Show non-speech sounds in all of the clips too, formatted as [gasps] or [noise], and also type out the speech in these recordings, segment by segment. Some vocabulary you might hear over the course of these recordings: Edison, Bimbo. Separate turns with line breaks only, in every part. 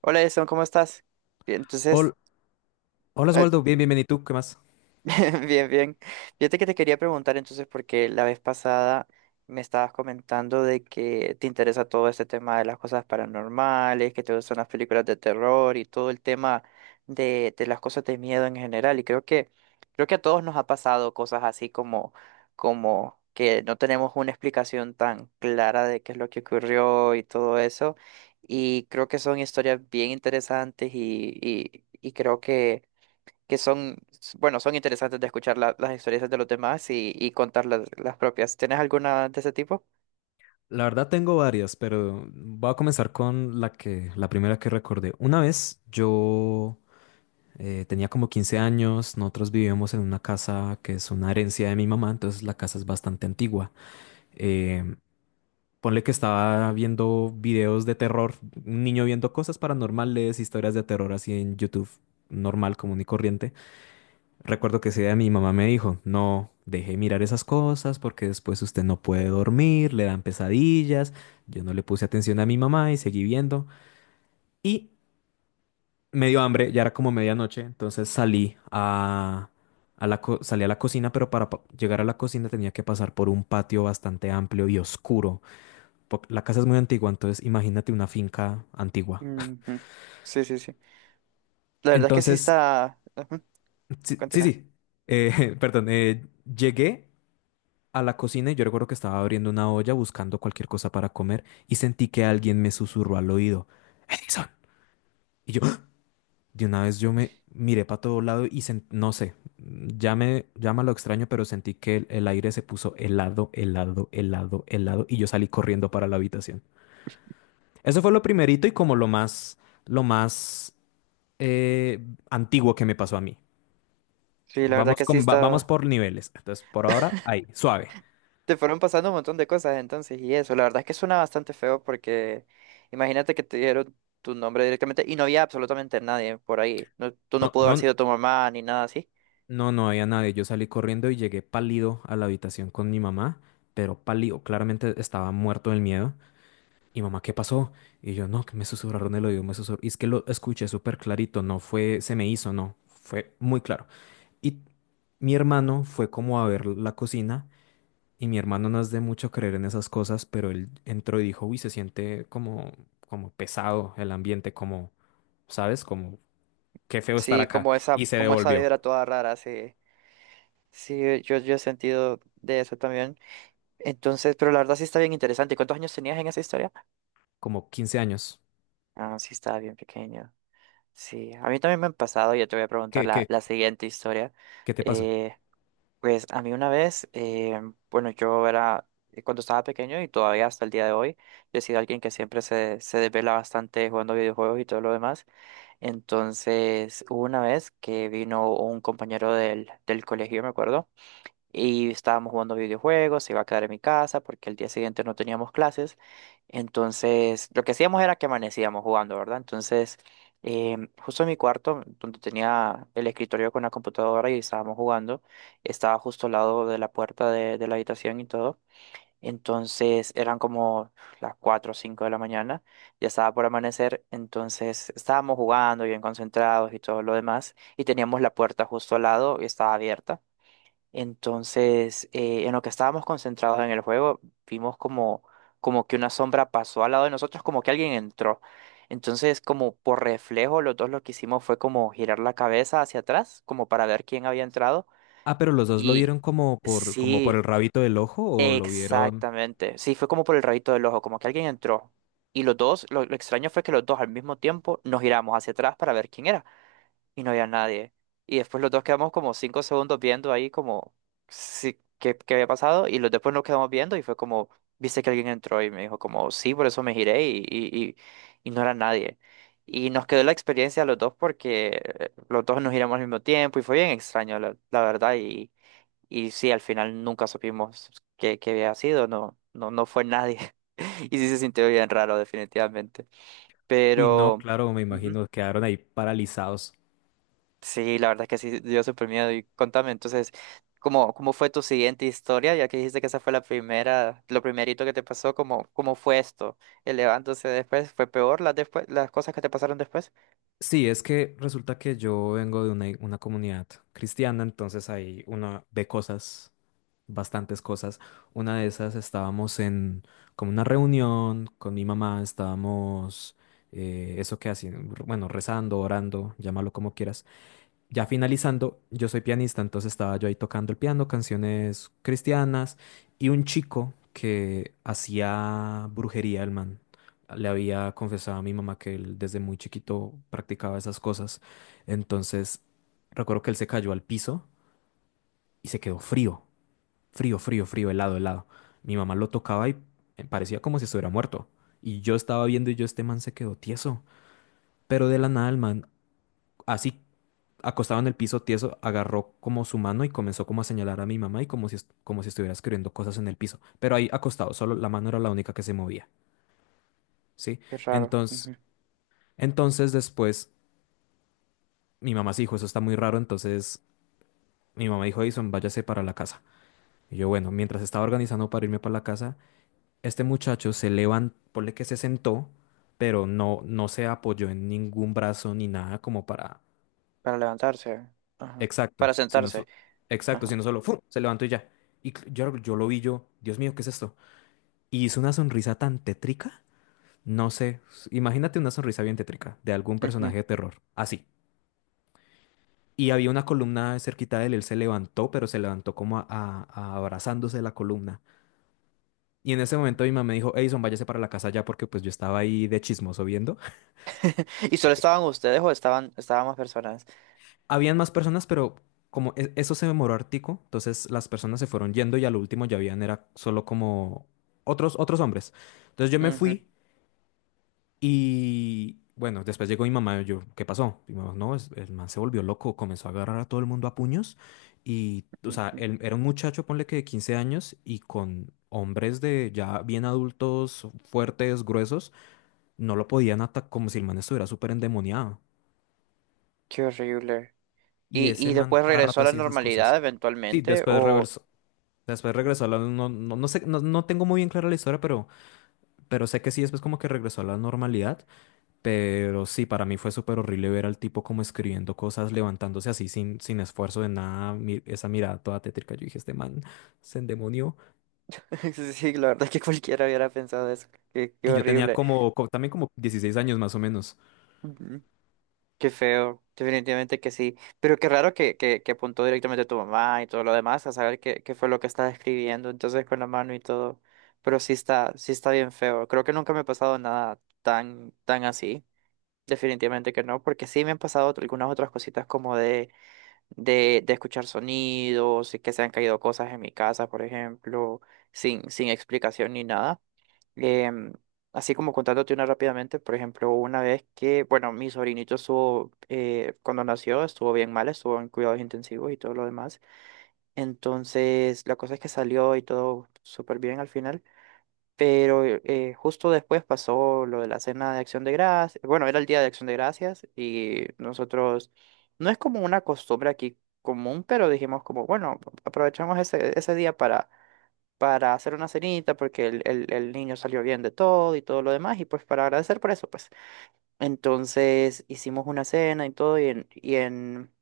Hola, Jason, ¿cómo estás? Bien,
Hol-
entonces,
Hola
eh,
Oswaldo, bien, bienvenido. ¿Y tú qué más?
[laughs] Bien, bien. Fíjate que te quería preguntar entonces, porque la vez pasada me estabas comentando de que te interesa todo este tema de las cosas paranormales, que te gustan las películas de terror y todo el tema de las cosas de miedo en general. Creo que a todos nos ha pasado cosas así como que no tenemos una explicación tan clara de qué es lo que ocurrió y todo eso. Y creo que son historias bien interesantes y creo que son, bueno, son interesantes de escuchar las experiencias de los demás y contar las propias. ¿Tienes alguna de ese tipo?
La verdad tengo varias, pero voy a comenzar con la primera que recordé. Una vez yo tenía como 15 años. Nosotros vivíamos en una casa que es una herencia de mi mamá, entonces la casa es bastante antigua. Eh, Ponle que estaba viendo videos de terror, un niño viendo cosas paranormales, historias de terror así en YouTube, normal, común y corriente. Recuerdo que ese día mi mamá me dijo, no deje de mirar esas cosas porque después usted no puede dormir, le dan pesadillas. Yo no le puse atención a mi mamá y seguí viendo. Y me dio hambre, ya era como medianoche, entonces salí a la cocina, pero para llegar a la cocina tenía que pasar por un patio bastante amplio y oscuro. La casa es muy antigua, entonces imagínate una finca antigua.
Ujú. Sí, sí, sí. La verdad es que sí
Entonces,
está... ujú.
sí, sí,
Continúa.
sí. [laughs] Perdón, llegué a la cocina y yo recuerdo que estaba abriendo una olla buscando cualquier cosa para comer y sentí que alguien me susurró al oído, Edison. Y yo, [gasps] ¡Ah! De una vez yo me miré para todo lado y no sé, ya me llama lo extraño, pero sentí que el aire se puso helado, helado, helado, helado y yo salí corriendo para la habitación. Eso fue lo primerito y como lo más eh, antiguo que me pasó a mí.
Sí, la verdad
Vamos
que sí
con, va- vamos
está...
por niveles. Entonces, por ahora,
[laughs]
ahí, suave.
Te fueron pasando un montón de cosas entonces y eso. La verdad es que suena bastante feo porque imagínate que te dieron tu nombre directamente y no había absolutamente nadie por ahí. No, tú no
No,
pudo haber
no.
sido tu mamá ni nada así.
No, no había nadie. Yo salí corriendo y llegué pálido a la habitación con mi mamá, pero pálido, claramente estaba muerto del miedo. Y mamá, ¿qué pasó? Y yo, no, que me susurraron el oído, me susurraron. Y es que lo escuché súper clarito, no fue, se me hizo, no, fue muy claro. Y mi hermano fue como a ver la cocina, y mi hermano no es de mucho creer en esas cosas, pero él entró y dijo, uy, se siente como, como pesado el ambiente, como, ¿sabes? Como, qué feo estar
Sí,
acá. Y se
como esa
devolvió,
vibra toda rara, sí. Sí, yo he sentido de eso también. Entonces, pero la verdad sí está bien interesante. ¿Cuántos años tenías en esa historia?
como 15 años.
Ah, sí, estaba bien pequeño. Sí, a mí también me han pasado, ya te voy a preguntar
qué? qué,
la siguiente historia.
¿Qué te pasó?
Eh, pues a mí una vez, bueno, cuando estaba pequeño y todavía hasta el día de hoy, yo he sido alguien que siempre se desvela bastante jugando videojuegos y todo lo demás. Entonces, hubo una vez que vino un compañero del colegio, me acuerdo y estábamos jugando videojuegos, se iba a quedar en mi casa porque el día siguiente no teníamos clases. Entonces, lo que hacíamos era que amanecíamos jugando, ¿verdad? Entonces, justo en mi cuarto, donde tenía el escritorio con la computadora y estábamos jugando, estaba justo al lado de la puerta de la habitación y todo. Entonces, eran como las 4 o 5 de la mañana, ya estaba por amanecer, entonces estábamos jugando bien concentrados y todo lo demás, y teníamos la puerta justo al lado y estaba abierta. Entonces, en lo que estábamos concentrados en el juego, vimos como que una sombra pasó al lado de nosotros, como que alguien entró. Entonces, como por reflejo, los dos lo que hicimos fue como girar la cabeza hacia atrás, como para ver quién había entrado.
Ah, pero los dos lo
Y
vieron como por, como por el
sí,
rabito del ojo o lo vieron...
exactamente. Sí, fue como por el rayito del ojo, como que alguien entró. Y los dos, lo extraño fue que los dos al mismo tiempo nos giramos hacia atrás para ver quién era y no había nadie. Y después los dos quedamos como cinco segundos viendo ahí como qué había pasado y los después nos quedamos viendo y fue como, viste que alguien entró y me dijo como, sí, por eso me giré y no era nadie. Y nos quedó la experiencia a los dos porque los dos nos giramos al mismo tiempo y fue bien extraño, la verdad. Y sí, al final nunca supimos qué, qué había sido, no, no fue nadie. [laughs] Y sí se sintió bien raro, definitivamente.
Uy, no,
Pero...
claro, me
ujú.
imagino, quedaron ahí paralizados.
Sí, la verdad que sí dio súper miedo. Y contame, entonces, ¿cómo, cómo fue tu siguiente historia? Ya que dijiste que esa fue la primera, lo primerito que te pasó, ¿cómo, cómo fue esto? ¿El levántose después? ¿Fue peor las cosas que te pasaron después?
Sí, es que resulta que yo vengo de una comunidad cristiana, entonces ahí uno ve cosas, bastantes cosas. Una de esas estábamos en como una reunión con mi mamá, estábamos, eso que hacen, bueno, rezando, orando, llámalo como quieras. Ya finalizando, yo soy pianista, entonces estaba yo ahí tocando el piano, canciones cristianas, y un chico que hacía brujería, el man. Le había confesado a mi mamá que él desde muy chiquito practicaba esas cosas. Entonces, recuerdo que él se cayó al piso y se quedó frío, frío, frío, frío, helado, helado. Mi mamá lo tocaba y parecía como si estuviera muerto. Y yo estaba viendo y yo, este man se quedó tieso. Pero de la nada, el man, así acostado en el piso tieso, agarró como su mano y comenzó como a señalar a mi mamá y como como si estuviera escribiendo cosas en el piso. Pero ahí acostado, solo la mano era la única que se movía, ¿sí?
Qué raro.
Entonces,
Ujú.
entonces después mi mamá se dijo, eso está muy raro, entonces mi mamá dijo, Edison, váyase para la casa. Y yo, bueno, mientras estaba organizando para irme para la casa, este muchacho se levantó, ponle que se sentó, pero no, no se apoyó en ningún brazo ni nada como para
Para levantarse. Ajá.
Exacto,
Para
si no,
sentarse.
so- exacto, si
Ajá.
no solo ¡fum! Se levantó y ya. Y yo lo vi yo, Dios mío, ¿qué es esto? Y hizo una sonrisa tan tétrica, no sé, imagínate una sonrisa bien tétrica de algún personaje
Ujú.
de terror, así. Y había una columna cerquita de él, él se levantó, pero se levantó como a abrazándose de la columna. Y en ese momento mi mamá me dijo, Edison, váyase para la casa ya porque pues yo estaba ahí de chismoso viendo.
¿Y solo estaban
[laughs]
ustedes o estaban más personas?
Habían más personas, pero como eso se demoró hartico, entonces las personas se fueron yendo y al último ya habían era solo como otros hombres. Entonces yo me
Ujú,
fui y bueno, después llegó mi mamá, yo, ¿qué pasó? Y mi mamá, no, el man se volvió loco, comenzó a agarrar a todo el mundo a puños y, o sea,
ujú.
él era un muchacho, ponle que de 15 años y con hombres de ya bien adultos, fuertes, gruesos, no lo podían atacar como si el man estuviera súper endemoniado.
Qué horrible.
Y ese
Y
man
después
cada
regresó
rato
a la
hacía esas
normalidad
cosas. Sí,
eventualmente?
después
¿O...?
regresó. Después regresó a la... No, no, no sé, no, no tengo muy bien clara la historia, pero sé que sí, después como que regresó a la normalidad. Pero sí, para mí fue súper horrible ver al tipo como escribiendo cosas, levantándose así sin esfuerzo de nada. Esa mirada toda tétrica. Yo dije, este man se endemonió.
[laughs] Sí, la verdad es que cualquiera hubiera pensado eso. Qué, qué
Y yo tenía
horrible.
también como 16 años más o menos.
Mm. Qué feo. Definitivamente que sí. Pero qué raro que apuntó directamente a tu mamá y todo lo demás a saber qué, qué fue lo que estaba escribiendo. Entonces con la mano y todo. Pero sí está bien feo. Creo que nunca me ha pasado nada tan, tan así. Definitivamente que no, porque sí me han pasado algunas otras cositas como de escuchar sonidos y que se han caído cosas en mi casa, por ejemplo, sin explicación ni nada. Em, así como contándote una rápidamente, por ejemplo, una vez que, bueno, mi sobrinito estuvo, cuando nació, estuvo bien mal, estuvo en cuidados intensivos y todo lo demás. Entonces, la cosa es que salió y todo súper bien al final, pero justo después pasó lo de la cena de Acción de Gracias. Bueno, era el día de Acción de Gracias y nosotros, no es como una costumbre aquí común, pero dijimos como, bueno, aprovechamos ese día para hacer una cenita porque el niño salió bien de todo y todo lo demás y pues para agradecer por eso pues. Entonces hicimos una cena y todo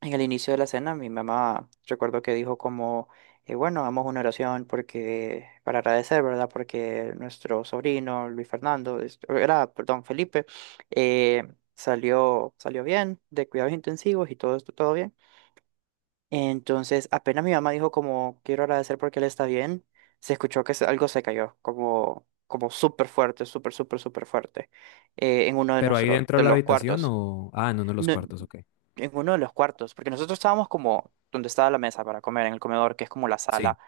en el inicio de la cena mi mamá recuerdo que dijo como, bueno, hagamos una oración porque para agradecer, ¿verdad? Porque nuestro sobrino Luis Fernando, perdón, Felipe, eh, salió bien de cuidados intensivos y todo esto, todo bien. Entonces, apenas mi mamá dijo como quiero agradecer porque él está bien, se escuchó que algo se cayó, como, como súper fuerte, súper fuerte, en uno de
Pero ahí dentro de
de
la
los
habitación
cuartos.
o... Ah, en uno de los
No-
cuartos, ok.
en uno de los cuartos, porque nosotros estábamos como donde estaba la mesa para comer, en el comedor, que es como la
Sí.
sala.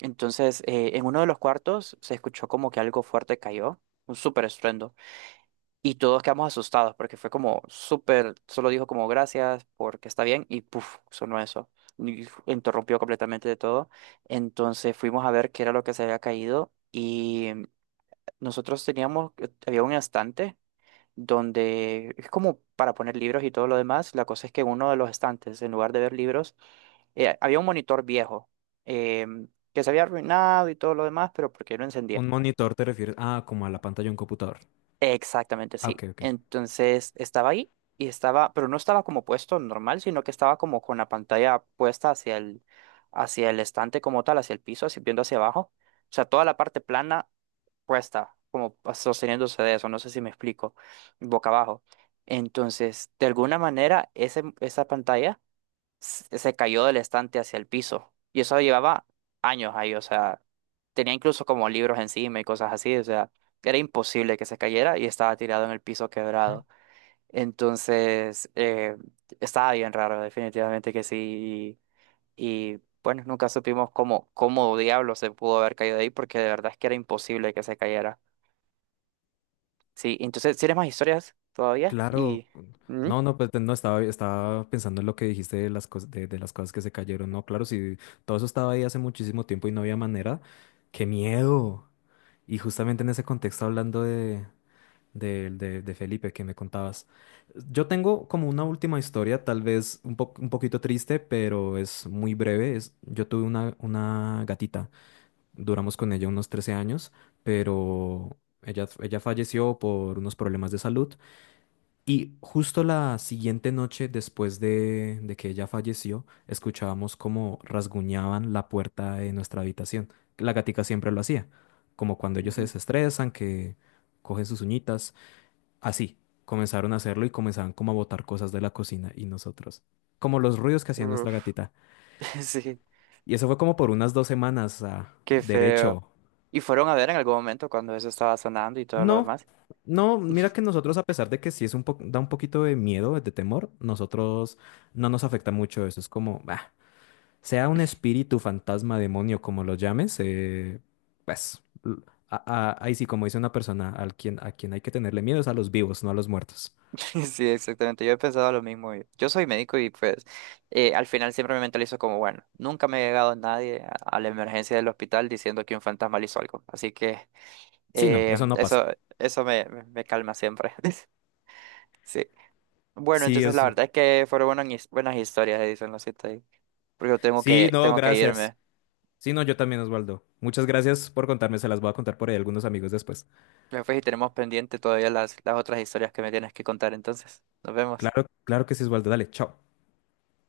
Entonces, en uno de los cuartos se escuchó como que algo fuerte cayó, un súper estruendo. Y todos quedamos asustados porque fue como súper, solo dijo como gracias porque está bien y puff sonó eso. Interrumpió completamente de todo. Entonces fuimos a ver qué era lo que se había caído y nosotros teníamos, había un estante donde es como para poner libros y todo lo demás. La cosa es que en uno de los estantes, en lugar de ver libros, había un monitor viejo em, que se había arruinado y todo lo demás, pero porque no encendía.
Un monitor te refieres... Ah, como a la pantalla de un computador.
Exactamente,
Ah, ok,
sí.
ok.
Entonces estaba ahí y estaba, pero no estaba como puesto normal, sino que estaba como con la pantalla puesta hacia hacia el estante como tal, hacia el piso, así viendo hacia abajo. O sea, toda la parte plana puesta, como sosteniéndose de eso, no sé si me explico, boca abajo. Entonces, de alguna manera, esa pantalla se cayó del estante hacia el piso. Y eso llevaba años ahí, o sea, tenía incluso como libros encima y cosas así, o sea, era imposible que se cayera y estaba tirado en el piso quebrado. Entonces, estaba bien raro, definitivamente que sí. Bueno, nunca supimos cómo, cómo diablo se pudo haber caído de ahí, porque de verdad es que era imposible que se cayera. Sí, entonces, ¿tienes más historias todavía?
Claro,
Y... ¿Mm?
no, no, pues no estaba, estaba pensando en lo que dijiste de las cosas que se cayeron. No, claro, si todo eso estaba ahí hace muchísimo tiempo y no había manera, qué miedo. Y justamente en ese contexto, hablando de, de Felipe que me contabas, yo tengo como una última historia, tal vez un poquito triste, pero es muy breve. Es, yo tuve una gatita, duramos con ella unos 13 años, pero ella falleció por unos problemas de salud. Y justo la siguiente noche, después de que ella falleció, escuchábamos como rasguñaban la puerta de nuestra habitación. La gatica siempre lo hacía, como cuando ellos se
Ujú.
desestresan, que cogen sus uñitas. Así, comenzaron a hacerlo y comenzaban como a botar cosas de la cocina y nosotros. Como los ruidos que hacía nuestra
Uf,
gatita.
[laughs] sí.
Y eso fue como por unas 2 semanas, ah,
Qué feo.
derecho.
Y fueron a ver en algún momento cuando eso estaba sonando y todo lo
No,
demás.
no, mira que
[laughs]
nosotros, a pesar de que sí es da un poquito de miedo, de temor, nosotros no nos afecta mucho eso. Es como, bah, sea un espíritu, fantasma, demonio, como lo llames, pues a- ahí sí, como dice una persona, a quien hay que tenerle miedo es a los vivos, no a los muertos.
Sí, exactamente. Yo he pensado lo mismo. Yo soy médico y pues al final siempre me mentalizo como, bueno, nunca me ha llegado nadie a, a la emergencia del hospital diciendo que un fantasma le hizo algo. Así que
Sí, no,
eh,
eso no
eso,
pasa.
eso me calma siempre. [laughs] Sí. Bueno,
Sí,
entonces la
es.
verdad es que fueron buenas, buenas historias, dicen los siete ahí. Porque yo
Sí, no,
tengo que
gracias.
irme.
Sí, no, yo también, Osvaldo. Muchas gracias por contarme, se las voy a contar por ahí a algunos amigos después.
Después y tenemos pendiente todavía las otras historias que me tienes que contar. Entonces, nos vemos.
Claro, claro que sí, Osvaldo. Dale, chao.